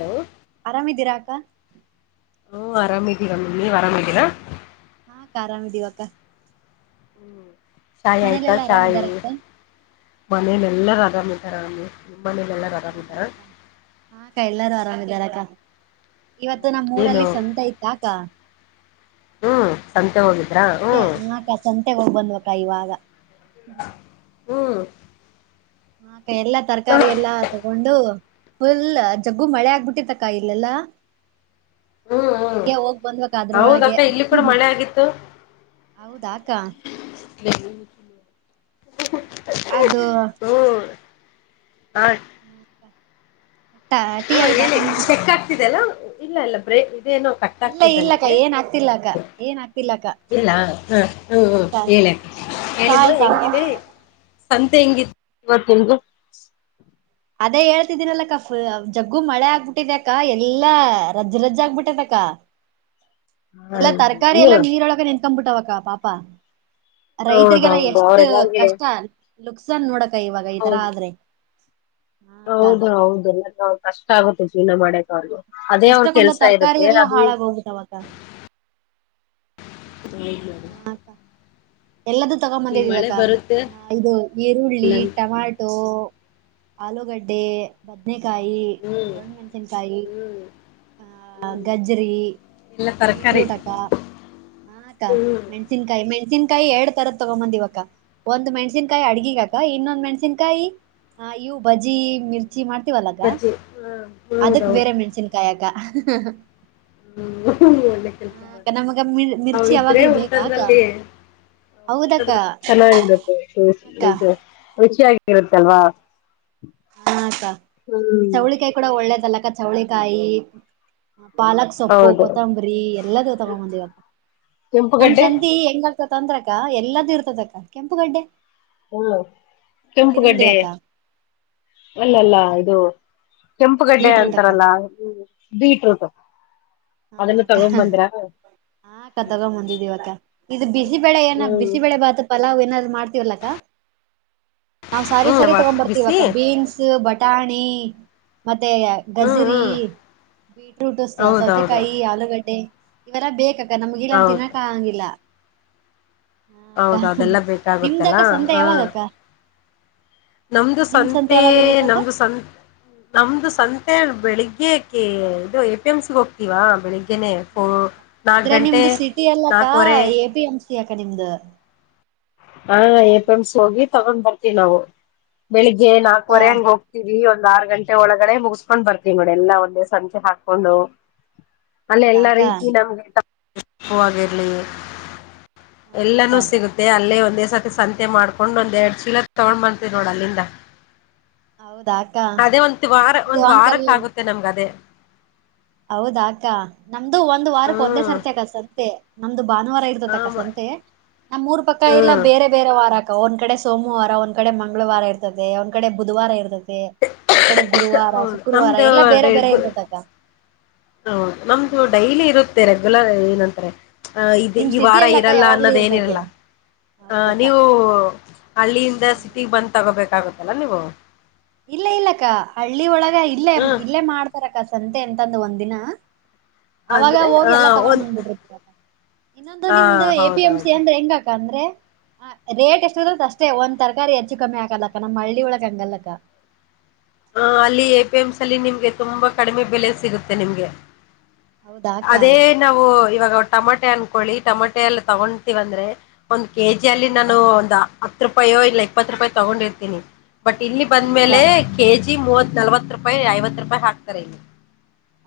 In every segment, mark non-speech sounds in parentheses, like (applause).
Hello ಆರಾಮಿದ್ದೀರಾ ಅಕ್ಕ. ಹ್ಮ್ ಆರಾಮಿದ್ದೀರಾಮಿ ನೀವ್ ಆರಾಮಿದೀರಾ. ಹಾಕ್ ಆರಾಮಿದಿವಕ್ಕ. ಹ್ಮ್ ಚಾಯ್ ಆಯ್ತಾ ಮನೇಲೆಲ್ಲಾ ಚಾಯ್ ಆರಾಮಿದಾರ ಅಕ್ಕ ಮನೇಲೆೆಲ್ಲರ ಆರಾಮ್ ಇದ್ದಾರ ನಿಮ್ಮ್ ಮನೇಲೆಲ್ಲ. ಹೌದಾಕ್ಕ ಹಾಂ ಅಕ್ಕ ಎಲ್ಲಾರು ಆರಾಮಿದಾರಕ್ಕ. ಇವತ್ತು ನಮ್ಮ್ ಏನು ಊರಲ್ಲಿ ಸಂತೆ ಇತ್ತಾಕ್ಕ. ಹ್ಮ್ ಸಂತೆ ಹೋಗಿದ್ರಾ ಅದಕ್ಕೆ ಹ್ಮ್ ಹುಕ್ಕ ಸಂತೆಗೆ ಹೋಗ್ ಬಂದ್ವಕ್ಕ ಇವಾಗ. ಹ್ಮ್ ಹಾಂ ಅಕ್ಕ ಎಲ್ಲಾ ಹ್ಮ್ ತರಕಾರಿ ಎಲ್ಲಾ ತೊಗೊಂಡು. ಫುಲ್ ಜಗ್ಗು ಮಳೆ ಆಗ್ಬಿಟ್ಟಿತ್ತಕ್ಕ ಇಲ್ಲೆಲ್ಲಾ. ಹ್ಮ್ ಹಂಗೆ ಹೋಗ್ ಬಂದ್ವಕ್ಕ ಅದ್ರೊಳಗೆ. ಹೌದಕ್ಕ ಇಲ್ಲಿ ಕೂಡ ಮಳೆ ಆಗಿತ್ತು ಹೌದಾಕ್ಕ. (unintelligible) ಅದು. (unintelligible) ಹ ಹ್ಮ್ (unintelligible) ಹ ಹೇಳಿ ಚೆಕ್ ಆಗ್ತಿದೆ ಎಲ್ಲ ಇಲ್ಲ ಇಲ್ಲ ಬ್ರೇಕ್ ಇದೇನು ಇಲ್ಲ ಇಲ್ಲ ಅಕ್ಕ ಏನ್ ಆಗ್ತಿಲ್ಲ ಅಕ್ಕ ಏನ್ ಆಗ್ತಿಲ್ಲಕ್ಕ. ಇಲ್ಲ ಹಾ ಹ್ಮ್ ಹ್ಮ್ ಹೇಳ ಚಾ ಹೇಳಿಮ್ಮ ಆಯ್ತಾ ಅಕ್ಕ ಹೆಂಗಿದೆ? ಸಂತೆ ಹೆಂಗಿತ್ತು ಇವತ್ತಿಂದು? ಅದೇ ಹೇಳ್ತಿದ್ದೀನಲ್ಲಕ್ಕ ಜಗ್ಗು ಮಳೆ ಆಗ್ಬಿಟ್ಟಿದೆಕ್ಕ ಎಲ್ಲಾ ರಜ್ಜ ರಜ್ಜೆ ಆಗ್ಬಿಟ್ಟಿದೆಕ್ಕ. (inaudible) ಎಲ್ಲಾ ತರಕಾರಿ ಎಲ್ಲಾ ಹ ನೀರೊಳಗ ನಿಂತ್ಕೋಬಿಟ್ಟವಕ್ಕ ಪಾಪ. ರೈತರಿಗೆಲ್ಲ ಹೌದೌದು ಎಷ್ಟ ಅವ್ರೆಲ್ಲರ್ಗೆ ಕಷ್ಟ ಲುಕ್ಸನ್ ನೋಡಕ ಇವಾಗ ಈ ತರ ಹೌದು ಆದ್ರೆ. ಹಾ ಅಕ್ಕ ಹೌದು ಹೌದು (unintelligible) ಕಷ್ಟ ಆಗುತ್ತೆ ಜೀವನ ಮಾಡಕ್ಕೆ. ಹೌದು ಅದೇ ಅವ್ರ ಎಷ್ಟಕ್ಕೊಂದ ಕೆಲ್ಸ ತರಕಾರಿ ಇರುತ್ತೆ ಎಲ್ಲಾ ಅದೇ ಹಾಳಾಗ ಹೋಗ್ಬಿಟ್ಟವಕ್ಕ ಹ (unintelligible) (unintelligible) (unintelligible) ಎಲ್ಲದು ಈ ಮಳೆ ತಗೊಂಬಂದಿದಿವಕ್ಕ ಬರುತ್ತೆ ಇದು ಈರುಳ್ಳಿ ಇಲ್ಲಂ ಟಮಾಟೊ ಆಲೂಗಡ್ಡೆ ಬದನಕಾಯಿ ಹ್ಮ್ ದೊಡ್ ಮೆಣಸಿನ್ಕಾಯಿ ಹ್ಮ್ ಹ ಹ್ಮ್ ಗಜ್ರಿ ಎಲ್ಲ ತರಕಾರಿ ಬೀಟ್ರೂಟ್ ಅಕ್ಕಾ ಹಾ ಅಕ್ಕಾ ಹ್ಮ್ ಮೆಣಸನ್ಕಾಯಿ ಮೆಣಸನ್ಕಾಯಿ ಎರಡ್ ತರ ತಗೊಂಬಂದಿವ್ ಅಕ್ಕ. ಒಂದ್ ಮೆಣ್ಸಿನ್ಕಾಯಿ ಅಡ್ಗಿಗಾ ಅಕ್ಕ ಇನ್ನೊಂದ್ ಮೆಣ್ಸಿನ್ಕಾಯಿ ಇವು ಬಜಿ ಮಿರ್ ಚಿ ಮಾಡ್ತೀವಲ ಅಕ್ಕ ಬಜ್ಜಿ ಹ್ಮ್ ಅದಕ್ ಹೌದೌದು ಬೇರೆ ಮೆಣ್ಸಿನಕಾಯಕಾ (unintelligible) ಹ್ಮ್ ಒಳ್ಳೆ ಕೆಲ್ಸ ಮಾಡಿ ಮಿರ್ (unintelligible) ಅವ್ರ್ ಮಿರ್ಚಿ ಇದ್ರೆ ಯಾವಾಗ್ಲೂ ಬೇಕಾ ಅಕ್ಕ ಊಟದಲ್ಲಿ ಹೌದಕ್ಕ (unintelligible) ಚೆನ್ನಾಗಿತ್ತೆ ಅಕ್ಕ ಇದು ರುಚಿಯಾಗಿರುತಲ್ವಾ? ಹ ಅಕ್ಕ ಚವಳಿಕಾಯಿ ಕೂಡ ಒಳ್ಳೇದಲ್ಲಕ್ಕ ಚೌಳಿಕಾಯಿ ಪಾಲಕ್ ಸೊಪ್ಪು ಹೌದು ಕೊತ್ತಂಬರಿ ಎಲ್ಲದ ತಗೊಂಬಂದಿವಕ್ಕ ನಮ್ ಕೆಂಪುಗಡ್ಡೆ ಸಂತಿ ಹೆಂಗ ತಂದ್ರಕ ಎಲ್ಲದು ಇರ್ತದಕ್ಕ ಕೆಂಪುಗಡ್ಡೆ ಹ್ಮ ಈರುಳ್ಳಿ ಕೆಂಪುಗಡ್ಡೆ ಅಕ್ಕ ಅಲ್ಲ ಅಲ್ಲ ಇದು ಕೆಂಪುಗಡ್ಡೆ ಬೀಟ್ರೂಟ್ ಅಕ್ಕ ಅಂತಾರಲ್ಲ ಬೀಟ್ರೂಟ್. ಹಾ ಅದನ್ನು ಅಕ್ಕ ತಗೊಂಡ್ ಬಂದ್ರ ಹಾ ಅಕ್ಕ ತಗೊಬಂದಿದ್ದೀವಿ ಅಕ್ಕ. ಇದು ಬಿಸಿಬೇಳೆ ಏನ ಹ್ಮ್ ಬಿಸಿಬೇಳೆ ಭಾತ ಪಲಾವ್ ಏನಾದ್ರು ಮಾಡ್ತೀವಲ್ಲಕ್ಕ ನಾವ್ ಸಾರಿ ಹ್ಮ್ ಸರಿ ಬಿಸಿ ತೊಗೊಬರ್ತಿವಕ್ಕ ಬೀನ್ಸ್ ಬಟಾಣಿ ಮತ್ತೆ ಹ್ಮ್ ಗಜರಿ ಹ್ಮ್ ಬೀಟ್ರೂಟ್ (unintelligible) ಹೌದೌದು ಸೋತೆಕಾಯಿ ಆಲೂಗಡ್ಡೆ ಇವಲ್ಲ ಬೇಕಕ್ಕ ನಮ್ಗ ಇಲ್ಲ ಅಂದ್ರೆ ಹೌದು ತಿನ್ನಕ್ಕ ಆಗಂಗಿಲ್ಲ. ಹ ಕ್ಕ ಹೌದು ಅದೆಲ್ಲ ಬೇಕಾಗುತ್ತಲ್ಲ ನಿಮ್ದಕ ಸಂತೆ ಹ ಯಾವಾಗಕ್ಕ? ನಮ್ದು ನಿಮ್ ಸಂತೆ ಯಾವಾಗಿರ್ತತಕ್ಕ ನಮ್ದು ಸಂ ನಮ್ದು ಸಂತೆ ಬೆಳಿಗ್ಗೆ ಇದು ಎ ಪಿ ಎಂ ಸಿಗೆ ಹೋಗ್ತೀವಾ ಬೆಳಿಗ್ಗೆ ಹ ಅಂದ್ರೆ ನಿಮ್ದು ಸಿಟಿ ಅಲ್ಲಕ್ಕ ನಾಕುವರೆ ಎ ಪಿ ಎಂ ಸಿ ಅಕ್ಕ ನಿಮ್ದ ಹಾ ಎ ಪಿ ಎಮ್ಸ್ ಹೋಗಿ ತಗೊಂಡ್ ಬರ್ತೀವಿ ನಾವು ಬೆಳಿಗ್ಗೆ ಅಕ್ಕ ನಾಲ್ಕವರೆ ಹಂಗ ಹೋಗ್ವಿ ಇರ್ತೀವಿ ಒಂದ್ ಆರು ಗಂಟೆ ಒಳಗಡೆ ಮುಗಿಸಕೊಂಡ್ ಬರ್ತೀವಿ ನೋಡಿ ಎಲ್ಲ ಒಂದೇ ಸಂಚೆ ಹಾಕೊಂಡು ಅಲ್ಲ ಹೌದಾ ಎಲ್ಲಾ ಅಕ್ಕ ರೀತಿ ನಮ್ಗೆತಿಳಿಸಿ ಹ ಅಕ್ಕ ಎಲ್ಲಾನೂ ಸಿಗುತ್ತೆ ಅಲ್ ಅಲ್ಲೇ ಒಂದೇ ಸತಿ ಸಂತೆ ಮಾಡ್ಕೊಂಡ್ ಒಂದ ಎರಡ್ ಚೀಲ ತಗೊಂಡ್ ಬಂತವಿ ನೋಡ್ ಅಲ್ಲಿಂದ. ಹೌದಾ ಅಕ್ಕ ಅದೇ ಒ ವಾರ ನಮ್ದು ಒಂದ್ ಹಂಗಲ್ಲ ವಾರಕ್ಕ ಆಗುತ್ತೆ ನಮ್ಗೆ ಅದೇ. ಹೌದಾ ಅಕ್ಕ ನಮ್ದು ಒಂದ್ ವಾರಕ್ ಒಂದೇ ಹ್ಮ್ ಸರ್ತಿ ಅಕ್ಕ ಸಂತೆ ನಮ್ದು ಭಾನುವಾರ ಆಮ ತಕ್ಕಸಂತೆ ನಮ್ಮೂರ್ ಪಕ್ಕ ಇಲ್ಲ ಹ್ಮ್ ಬೇರೆ ಬೇರೆ ವಾರ. ಒಂದ್ ಕಡೆ ಸೋಮವಾರ ಒಂದ್ ಕಡೆ ಮಂಗಳವಾರ ಇರ್ತದೆ ಒಂದ್ ಕಡೆ ಬುಧವಾರ ಇರ್ತದೆ. ಒಂದ್ ಕಡೆ ಗುರುವಾರ ಹೌದು ಶುಕ್ರವಾರ ನಮ್ದು ಎಲ್ಲಾ ಬೇರೆ ಬೇರೆ ರೆಗು ಇರ್ತತಕ. ಹೌದು ನಮ್ದು ಡೈಲಿ ಇರುತ್ತೆ ರೆಗ್ಯುಲರ್ ಏನಂತ್ರೆ. ಅ ಇದು ನಿಮ್ ಈ ಸಿಟಿ ವಾರ ಅಲ್ಲಕ್ಕ ಇರಲ್ಲ ಯಾವಾಗ್ಲೂ ಅನ್ನೋದೇ ಇರ್ತೈತೆ ಏನಿರಲ್ಲ. ಹ ಹೌದಕ್ಕ ನೀವು ಹಳ್ಳಿಯಿಂದ ಸಿಟಿಗೆ ಬಂದ್ ತಗೋಬೇಕಾಗತ್ತಲ್ಲ ನೀವು. ಇಲ್ಲ ಇಲ್ಲಕ್ಕ ಹಳ್ಳಿ ಒಳಗ ಇಲ್ಲೇ ಹ್ಮ ಇಲ್ಲೇ ಮಾಡ್ತ. ರಕ್ಕ ಸಂತೆ ಎಂತಂದು ಒಂದಿನ ಅವಾಗ ಅಂದ್ರೆ ಆ ಹೋಗಿ ಎಲ್ಲಾ ಒಂದ ತಗೊಂಡಬಂದ ಬಿಟ್ಟರ ತಾರ. ಇನ್ನೊಂದು ಹಾ ನಿಮ್ದು ಎ ಪಿ ಎಂ ಸಿ ಹೌದೌದು ಅಂದ್ರೆ ಹೆಂಗಾಕ ಅಂದ್ರೆ. ಹ ರೇಟ್ ಎಷ್ಟ ಇರತದ ಅಷ್ಟೇ ಒಂದ್ ತರಾರಿ ಹೆಚ್ಚು ಕಮ್ಮಿ ಹಾಕಲಕ್ಕ ನಮ್ಮ್ ಹಳ್ಳಿ ಒಳಗ್ಗೆ ಹಂಗಲ್ಲಕ್ಕ. ಹ ಅಲ್ಲಿ ಎ ಪಿ ಎಮ ಸಿ ಅಲ್ಲಿ ನಿಮ್ಗೆ ತುಂಬಾ ಕಡಿಮೆ ಬೆಲೆ ಸಿಗುತ್ತೆ ನಿಮ್ಗೆ. ಹೌದಾ ಅಕ್ಕ ಅದೇ ಹಾ ನಾವು ಇವಾಗ ಟಮಾಟೆ ಅನ್ಕೊಳ್ಳಿ ಟಮಾಟೆ ಎಲ್ಲ ತಗೊತೀವಂದ್ರೆ. ಒಂದ್ ಕೆಜಿ ಅಲ್ಲಿ ಅಕ್ಕ ನಾನು ಒಂದ್ ಹತ್ತು ರೂಪಾಯೋ ಇಲ್ಲ ಇಪ್ಪತ್ತು ರೂಪಾಯ ತಗೊಂಡಿರ್ತೀನಿ. ಬಟ್ ಇಲ್ಲಿ ಹಾ ಅಕ್ಕ ಬಂದ್ಮೇಲೆ ಕೆಜಿ ಮೂವತ್ ನಲ್ವತ್ ರೂಪಾಯಿ ಐವತ್ ರೂಪಾಯಿ ಹಾಕ್ತಾರೆ ಇಲ್ಲಿ.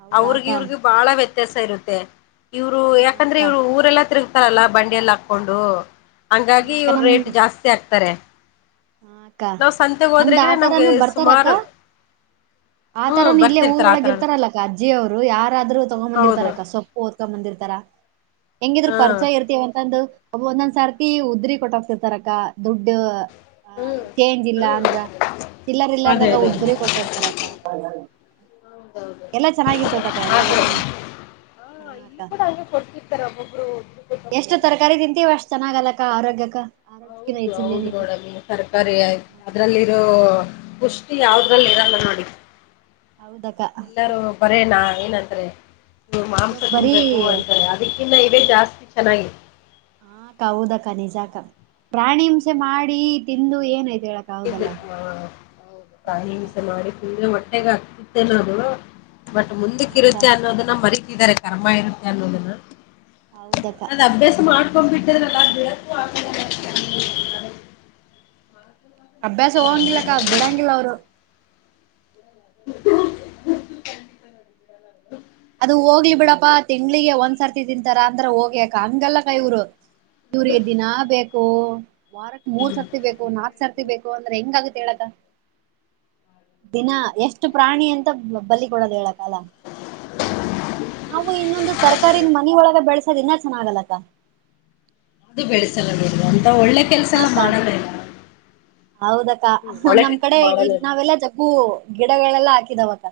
ಹೌದಾ ಅವ್ರಗ ಅಕ್ಕ ಹಾ ಇವ್ರಿಗಿ ಬಾಳ ವ್ಯತ್ಯಾಸ ಇರುತ್ತೆ ಇವ್ರು ಯಾಕಂದ್ರೆ ಅಕ್ಕ ಇವ್ರ ಊರೆಲ್ಲಾ ತಿರುಗ. ರಲ್ಲ ಬಂಡಿಯಲ್ಲಿ ಹಾಕೊಂಡು ಹಾ ಹಂಗಾಗಿ ಅಕ್ಕ ಇವ್ರ ರೇಟ್ ಜಾಸ್ತಿ ಆಕ್ತಾರೆ. ಹಕ್ಕ ನಮ್ದ್ ಹೋದ್ರೆಗಿನ ನಮ್ಗೆ ಆತರಾನೂ ಬರ್ತಾರಕ್ಕ. ಸುಮಾರು ಹ್ಮ್ ಆತರನು ಇಲ್ಲೇ ಬರ್ತಿರ್ತಾರ ಊರೊಳಗ ಆತರ ಇರ್ತಾರಲ್ಲಕ್ಕ ಅಜ್ಜಿ ಅವ್ರು ಯಾರಾದ್ರರು ಹೌದು ತೊಗೊಂಬಂದಿರ್ತಾರಕ್ಕ ಸುಮ್. ಓದಕೊಂದ ಬಂದಿರ್ತಾರ ಹೆಂಗಿದ್ರ ಹ್ಮ್ ಪರಿಚಯ ಇರ್ತೀವಂತಂದ. ಒಬ್ಬವ ಒಂದೊಂದ್ ಸರ್ತಿ ಉದ್ರಿ ಕೊಟ್ಟೋಗ್ತಿರ್ತಾರಕ್ಕ ದುಡ್ಡು. ಹ ಹ್ಮ್ ಚೇಂಜ್ ಇಲ್ಲಾ ಹ್ಮ್ ಅಂದ್ರ ಚಿಲ್ಲರ್ ಅದೇ ಇಲ್ಲಾರದಾಗ ಅದೇ ಉದ್ರಿ ಕೊಟ್ಟ ಹೋಗ್ತಾರಂತ. ಹೌದೌದು ಎಲ್ಲಾ ಚೆನ್ನಾಗಿರ್ತತಕ್ಕ ಎಲ್ಲಾ ಆತರ ಕಡೆನು. ಹಾ ಹಾ ಅಕ್ಕ ಇಲ್ಲಿ ಕೂಡ ಹಂಗೆ ಕೊಡ್ತಿರ್ತಾರೆ ಒಬ್ಬೊಬ್ರು ಕೊಟ್ಟು ಎಷ್ಟು ಹೋಗ್ತಾರೆ ತರಕಾರಿ ತಿಂತೀವ ಅಷ್ಟು ಚೆನ್ನಾಗ ಅಲ್ಲಕ್ಕ ಆರೋಗ್ಯಕ್ಕ ಆರೋಗ್ಯಕಿನ ಹೆಚ್ಚಾಯಿಂದ ಏನೈತೆ. ತರಕಾರಿಯ್ತು ಅದ್ರಲ್ಲಿ ಇರೋ ಪುಷ್ಟಿ ಯಾವದ್ರಲ್ಲಿ ಇರಲ್ಲ ನೋಡಿ. ಹೌದಕ್ಕ ಎಲ್ಲಾರೂ ಬರೇನಾ ಏನಂತರೆ ನೀವು ಮಾಂಸ ಯಾಕ ಬರೀ ತಿನ್ಬೇಕು ಅಂತಾರೆ. ಇದಕ್ಕಿನ್ನ ಇವೆ ಜಾಸ್ತಿ ಚೆನ್ನಾಗಿದೆ. ಹ ಅಕ್ಕ ಹೌದಕ್ಕ ನಿಜಕ್ಕ ಪ್ರಾಣಿ ಹಿಂಸೆ ಮಾಡಿ ತಿಂದು ಏನಯ್ತು ಹೇಳಕ್ಕ. ಹೌದಲ್ಲ ಹಾಕ್ಕ ಪ್ರಾಣಿಹಿಂಸೆ ಮಾಡಿ ತಿಂದ್ರೆ ಹೊಟ್ಟೆೆಗೆ ಹಗ್ತಿತ್ತನೋ ಅದು. ಬಟ್ ಮುಂದಕ್ಕ ಹಾಕ್ಕ ಇರುತ್ತೆ ಅನ್ನೋದನ್ನ ಮರಿತಿದ್ದಾರೆ ಕರ್ಮ ಇರುತ್ತೆ ಅನ್ನೋದನ್ನ. ಹೌದಕ್ಕ ಅದ್ ಅಭ್ಯಾಸ ಮಾಡ್ಕೊಂಡ್ ಬಿಟ್ಟದ್ರಲ್ಲ ಬೇಕು ಅಭ್ಯಾಸ ಹೋಗಂಗಿಲ್ಲಕ್ಕ ಬಿಡಂಗಿಲ್ಲ ಅವ್ರು. (inaudible) ಅದು ಹೋಗ್ಲಿ ಬಿಡಪ್ಪಾ ತಿಂಗ್ಳಿಗೆ ಒಂದ್ಸರ್ತಿ ತಿಂತಾರ ಅಂದ್ರ ಹೋಗ್ಯಕ ಹಂಗಲ್ಲ ಇವರು. ಇವರಿಗೆ ದಿನಾ ಬೇಕು. ವಾರಕ್ ಮೂರ್ ಸರ್ತಿ ಬೇಕು ನಾಲ್ಕ್ ಸರ್ತಿ ಬೇಕು ಅಂದ್ರೆ ಹೆಂಗಗುತ್ತೆ ಹೇಳಕ. ದಿನ ಎಷ್ಟು ಪ್ರಾಣಿ ಅಂತ ಬಲಿ ಕೊಡದು ಹೇಳಕಲ್ಲ ನಾವು ಇನ್ನೊಂದು ತರಕಾರಿನ ಮನೊಳಗ ಬೆಳೆಸೋದ ಇನ್ನ ಚೆನ್ನಾಗದ ಅಕ್ಕಾ. ಇದು ಬೆಳೆಸಲ ಬಿಡಿ ಅಂತ ಒಳ್ಳೆ. ಕೆಲಸ ಹ ಎಲ್ಲ ಅಕ್ಕ ಮಾಡಲ್ಲ ಇಲ್ಲ ಹೌದಕ್ಕ ಹ್ಮ್ ಒಳ್ಳೆ ನಮ್ ಕೆಲ್ಸ ಕಡೆ ಇ ಮಾಡಲ್ಲ ನಾವೆಲ್ಲ ಹೂ ಗಿಡಗಳೆಲ್ಲ ಹಾಕಿದಾವ ಅಕ್ಕ.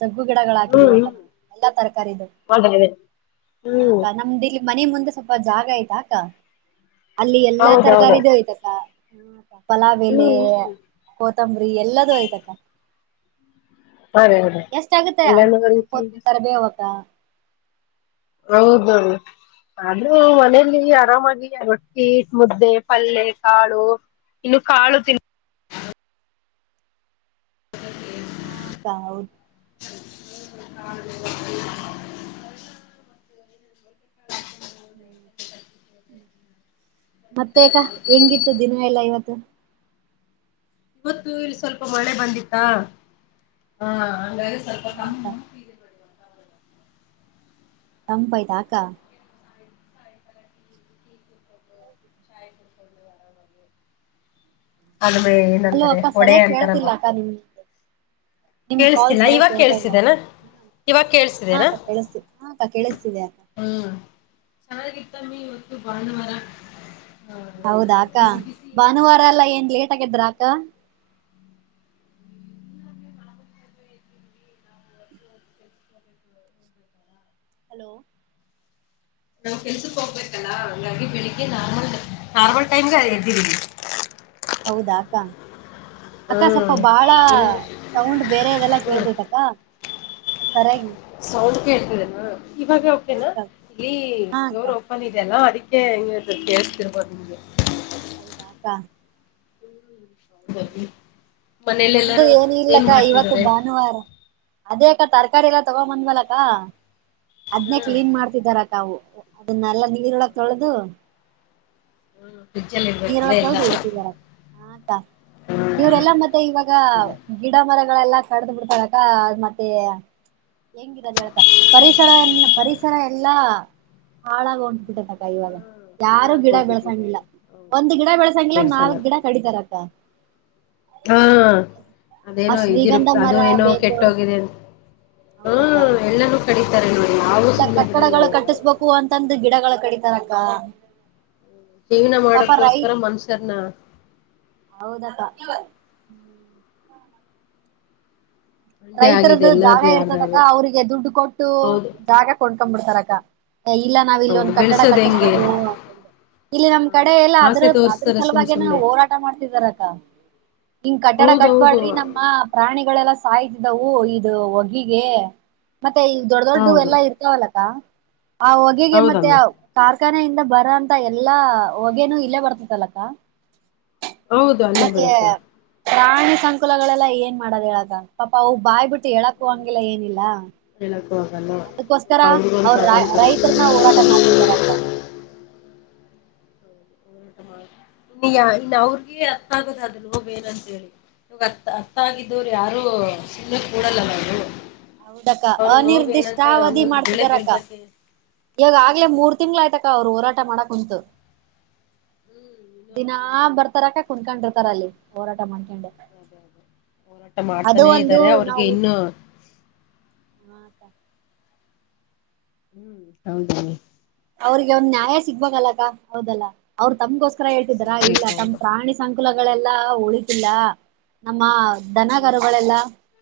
ಸಗ್ಗು ಗಿಡಗಳ ಹಾಕಿದೀವಕ್ಕ ನಾವು ಎಲ್ಲಾ ತರಕಾರಿಗಳ. ಬಾಳ ಹೈರಾಣ. ಹ ಅಕ್ಕ ನಮ್ದಿಲ್ಲಿ ಮನೆಮುಂದೆ ಸ್ವಲ್ಪ ಜಾಗ ಅಕ್ಕ ಅಲ್ಲಿ ಎಲ್ಲ. ಹೌದೌದು ಯ್ತಕ್ಕ ಪಲಾವೆಲೆ ಹ್ಮ್ ಕೋತಂಬರಿ ಎಲ್ಲದೂ ಆಯ್ತಕ್ಕ. ಹೌದೌದು ಎಷ್ಟ ಆಗುತ್ತೆ ಎಲ್ಲಾನು ರೀತಿಯಿಂದ (unintelligible) ಕರಿಬೇವ ಅಕ್ಕಾ. ಹೌದದು ಆದ್ರೂ ಮನೇೆಯಲ್ಲಿ ಆರಾಮಾಗಿ ರೊಟ್ಟಿ ಮುದ್ದೆ ಪಲ್ಲ್ಲೆ ಕಾಳು ಇನ್ನು ಕಾಳು ತಿನ್ ಹಾ ಅಕ ಹೌದು (inaudible) ಹ್ಮ ಮತ್ತೆ ಅಕ ಹೆಂಗಿತ್ತು ದಿನ ಎಲ್ಲಾ ಇವತ್ತು ಇವತ್ತು ಇಲ್ಲಿ ಸ್ವಲ್ಪ ಮಳೆ ಬಂದಿತ್ತಾ ಹ ಅಂಗಾರೆ ಹಾ ಕ ತಂಪ್ಐತ ಅಕ (inaudible) ಅಲ್ಮೇ ಅಲೋ ಏನಂತಾರೆ ಅಕ್ಕ ಹೊಡೆ ಸರಿಯಾಗಿ ಕೇಳ್ತಿಲ್ಲ ಅಂತಾರಲ್ವಾ ಅಕ್ಕ ನಿಮ್ ನಿಮ್ ಕಾಲ್ ಕೇಳ್ಸ್ತಿಲ್ಲ ಸರಿಯಾಗಿ ಇವಾಗ ಕೇಳ್ತಾ ಇಲ್ಲ ಕೇಳಸಿದೆೇನಾ ಇವಾಗ ಹಾ ಕೇಳ್ಸಿದೆೇನಾ ಅಕ್ಕ ಕೇಳಿಸ್ತಿದೆ ಹಾ ಅಕ್ಕ ಕೇಳಿಸ್ತಿದೆ ಅಕ್ಕ ಹ್ಮ್ ಚೆನ್ನಾಗಿತ್ತಮ್ಮಿ ಇವತ್ತು ಭಾನುವಾರ ಹಾ ಹೌದಾ ಏನಂತಾರೆ ಅಕ್ಕ ಬಿಸಿ ಬಿಸಿ ಏನಿಲ್ಲ ಭಾನುವಾರ ಎಲ್ಲಾ ಎಲ್ಲ ಏನ್ ಲೇಟ್ ಆಗಿ ಎದ್ರ ಅಕ್ಕ ಹಲೋ ನಾವು ಕೆಲ್ಸಕ್ ಹೋಗ್ಬೇಕಲ್ಲಾ ಹಂಗಾಗಿ ಬೆಳಿಗ್ಗೆ ನಾರ್ಮಲ್ ನಾರ್ಮಲ್ ಟೈಮ್ಗೆ ಎದ್ದಿದೀವಿ ಹೌದಾ ಅಕ್ಕ ಅಕ್ಕ ಸ್ವಲ್ಪ ಹ್ಮ್ ಬಾಳ ನಿಮ್ದು ಸೌಂಡ್ ಬೇರೆ ಇದೆಲ್ಲ ಕೇಳ್ತ್ಐತೆ ಅಕ್ಕ ಸೌಂಡ್ ಕೇಳ್ತದೆನಾ ಇವಾಗ ಓಕೆ ಹಾ ನಾ ಅಕ್ಕ ಇಲ್ಲಿ ಹಾ ಅಕ್ಕ ಡೋರು (unintelligible) ಇದೆ ಅಲ್ಲ ಅದಿಕ್ಕೆ ಕೇಳಿಸ್ತಿರ್ಬೋದು ನಿಂಗೆ ಹೌದಾ ಕ ಹ (inaudible) ನಮ್ದು ಏನು ಏನ್ ಇಲ್ಲಕ್ಕ ಇವತ್ತು ಮಾಡ್ತಿದ್ದಾರೆ ಭಾನುವಾರ ಅದೇ ಅಕ್ಕ ತರಕಾರಿ ಎಲ್ಲ ತಗೊ ಬಂದವಲಕ್ಕ ಅದ್ನೇ ಹ್ಮ್ ಕ್ಲೀನ್ ಮಾಡ್ ಾರ (unintelligible) ತಾವು ಅದನ್ನೆಲ್ಲ ನೀರೊಳಗ್ ತೊಳೆದು ಪ್ರಿಜ್ ಲಿ (unintelligible) ನೀರಳ ತಳದು ಇಡ್ತರ ಹಟಾ ಇವರೆಲ್ಲಾ ಮತ್ತೆ ಇವಾಗ ಗಿಡ ಮರಗಳೆಲ್ಲ ಕಡ್ದ್ ಬಿಡ್ತಳಕ ಮತ್ತೆ ಹ ಹೆಂಗಿರೋದ್ ಹೇಳಕ್ಕ ಪರಿಸರ ಎಪರಿಸರ ಎಲ್ಲಾ ಹಾಳಾಗ (unintelligible) ಉಂಟು ಬಿಟ್ಟ ಕ ಇವಾಗ ಯಾರು ಹಾಳಾಗಿ ಗಿಡ ಹೋಗ್ಬಿಟ್ಟಿದೆ ಬೆಳಸಂಗಿಲ್ಲ ಅಲ್ಲ ಹೌದಲ್ಲ ಒಂದ್ ಗಿಡ ಬೆಳಸಂಗಿಲ್ಲ ಬೆಳ್ಸಲ್ಲ ನಾಲ್ಕ್ ಗಿಡ ಕಡಿತಾರಕ್ಕ ಹಾ ಆ ಅದೇನೋ ಇದಿರು ಶ್ರೀಗಂಧ ಅದು ಮರ ಏನೋ ಬೇಕು ಕೆಟ್ಟೋಗಿದೆ ಅಂತ ಹ ಹೌದಕ್ಕ ಎಲ್ಲನು ಕಡೀತಾರೆ ನೋಡಿ ಅವ್ರು ಸುಮ್ನೆ ಬಿಡಲ್ಲ ಯಾರು ಹಪ್ಪು ಅಂತಂದು ಗಿಡಗಳು ಕಡಿತಾರಕ್ಕ ಜೀವ್ನ ಪಾಪ ಮಾಡೋದಕೋಸ್ಕರ ರೈತ್ ಮನುಷ್ಯರನ ಹೌದಕ್ಕ ಹಂಗೆ ಆಗಿದೆ ರೈತರದ್ದು ಜಾಗ ಎಲ್ಲಾರ್ದು ಇರ್ತದಕ್ಕ ಯಾರ್ದಾರು ಅವ್ರಿಗೆ ದುಡ್ಡು ಕೊಟ್ಟು ಹೌದು ಜಾಗ ಕೊಂಡ್ಕೊಬಿಡ್ತಾರಕ್ಕ ಇಲ್ಲ ನಾವ್ ಇಲ್ಲಿ ಹೌದು ಒಂದ್ ಕಟ್ಟಡ ಬೆಳ್ಸೋದ್ ಹೆಂಗೆ ಕಟ್ಟಿಸ್ಬೇಕು ಇಲ್ಲಿ ನಮ್ ಕಡೆ ಹೌದು ಎಲ್ಲ ಅದ್ರ ಆಸೆ ಅದ್ರ ತೋರ್ಸ್ತಾರೆ ಸುಮ್ ಸಲುವಾಗಿ ಏನ ಸುಮ್ನೆ ಹೋರಾಟ ಮಾಡ್ತಿದಾರಕ್ಕ ಹಿಂಗ್ ಕಟ್ಟಡ ಕಟ್ ಹೌದೌದು ಮಾಡ್ರಿ ನಮ್ಮ ಪ್ರಾಣಿಗಳೆಲ್ಲ ಸಾಯ್ತಿದ್ದವು ಇದು ಒಗಿಗೆ ಮತ್ತೆ ಇ ದೊಡ್ ದೊಡ್ ಹೌದು ಎಲ್ಲಾ ಇರ್ತಾವಲ್ಲಕ್ಕ ಆ ಹೊಗೆಗೆ ಮತ್ತೆ ಹೌದಮ್ಮಿ ಅವ್ ಕಾರ್ಖಾನೆಯಿಂದ ಬರಂತ ಎಲ್ಲಾ ಹೊಗೆೇನೂ ಇಲ್ಲೇ ಬರ್ತದಲಕ್ಕ ಹೌದು ಅಲ್ಲೇ ಮತ್ತೆ ಬರುತ್ತೆ ಪ್ರಾಣಿ ಸಂಕುಲಗಳೆಲ್ಲ ಏನ್ ಮಾಡೋದ್ ಹೇಳಕ್ಕ ಪಾಪಾ ಅವು ಬಾಯ್ಬಿಟ್ಟು ಹೇಳಕ್ಕು ಹ್ಮ್ ಹಂಗಿಲ್ಲ ಏನಿಲ್ಲ ಹೇಳಕ್ಕೂ ಆಗಲ್ಲ ಅದಕ್ಕೋಸ್ಕರ ಅವ್ರ ಒಂದು ಸಾಗೊಥರ. ರೈತರನ್ನ ಹೋರಾಟ ಮಾಡ್ತಿದಾರಕ್ಕ ನೀ ಇನ್ನು ಅವ್ರಗ ಅರ್ಥ ಆಗದ ಅದು ನೋವು ಏನಂತ ಹೇಳಿ. ಇವಾಗ ಅತ್ತ ಅತ್ತ ಆಗಿದ್ದವರು ಯಾರು ಸುನೆಕ್ ಕೂಡಲ್ಲಲ್ಲರು. ಹೌದಕ್ಕ ಅನಿರ್ದಿಷ್ಟಾವಧಿ ಬೆಳೆ ಮಾಡ್ತಿದಾರಕ್ಕ. ಬೆಳ್ಸಕ್ಕೆ ಈವಾಗ ಆಗ್ಲೇ ಹ್ಮ್ ಮೂರ್ ತಿಂಗಳ್ ಆಯ್ತಕ್ಕ ಅವ್ರು ಹೋರಾಟ ಮಾಡಕ್ ಕುಂತು. ಹ್ಮ್ ಇನ್ನು ದಿನಾ ಅವ್ರಿಗಿನ್ನು ಬರ್ತಾರಕ್ಕ ಕುಂದಕೊಂಡಿರ್ತಾರ ಅಲ್ಲಿ ಹೋರಾಟ ಮಾಡ್ಕೊಂಡೆ. ಅದ ಹೋರಾಟ ಮಾಡ್ತಾನೇ ಇದ್ದಾರೆ ಅವ್ರಿಗೆ ಇನ್ನು ಹಾತ ಹ್ಮ್ ಹೌದಿ. ಅವ್ರಿಗೆ ಒಂದ್ ನ್ಯಾಯ ಸಿಗ್ಬಲ್ಲಕ್ಕ ಹೌದಲ್ಲ ಅವ್ರು ತಮ್ಗೋಸ್ಕರ ಹೇಳ್ತಿದಾರಾ ಇಲ್ಲ ಸಿಗ್ಬೇಕು ತಮ್ಮ್ ಅವರು ಪ್ರಾಣಿ ಸಂಕುಲಗಳೆಲ್ಲಾ ಉಳತಿಲ್ಲ ನಮ್ಮ ಹ್ಮ್ ದನಗರುಗಳೆಲ್ಲ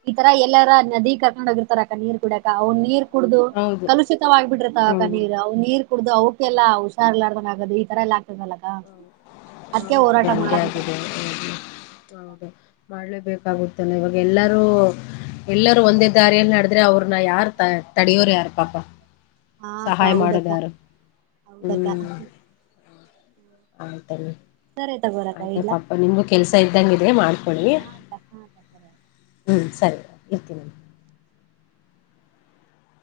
ಈ ತರ ಎಲ್ಲಾರ ನದಿ ಕರ್ಕೊಂಡು ಹೋಗಿರ್ತಾರ ಅಕ್ಕ ನೀರ್ ಕುಡಿಯಕ ಅವ್ ನೀರ್ ಕುಡ್ದು ಹೌದು ಕಲುಷಿತವಾಗಿಗಬಿಡ್ರೆ ತಕ ಹೌದು ನೀರುವು ನೀರ್ ಕುಡ್ದು ಅವ್ಕೆಲ್ಲ ಹೌದು ಹುಷಾರ್ಲಾರ್ದಂಗ ಆಗದು ಈ ತರ ಎಲ್ಲ ಆಗ್ತದಲ್ಲ. ಹೌದು ಅದಕ್ಕೆ ಹೋರಾಟ ಹಂಗೆ ಮಾಡಬೇಕಾರ ಆಗಿದೆ ಹೌದು ಹೌದು ಮಾಡಲೇಬೇಕಾಗುತ್ತಲ್ಲ ಇವಾಗ ಎಲ್ಲರೂ ಎಲ್ಲರೂ ಒಂದೇ ದಾರಿಯಲ್ಲಿ ನಡದ್ರೆ ಅವ್ರನ್ನ ಯಾರ ತ ತಡಿಯೋರ್ ಯಾರ ಪಾಪ. ಹಾ ಅಕ್ಕ ಸಹಾಯ ಹೌದಕ್ಕ ಮಾಡೋದ್ಯರು ಹೌದಕ್ಕ ಹ್ಮ್. ಹದನ್. ಸರಿ ತಗ. ಆಯ್ತಾ ಪಾಪ ನಿಮ್ದು ಕೆಲ್ಸ ಇದ್ದಂಗಿದೆ ಮಾಡ್ಕೊಳ್ಳಿ. ಹಾ ಅಕ್ಕ ಹಾ ಅಕ್ಕ ಸರಿ ಅಕ್ಕ. ಹ್ಮ್ ಸರಿ ಇರ್ತೀನಿ.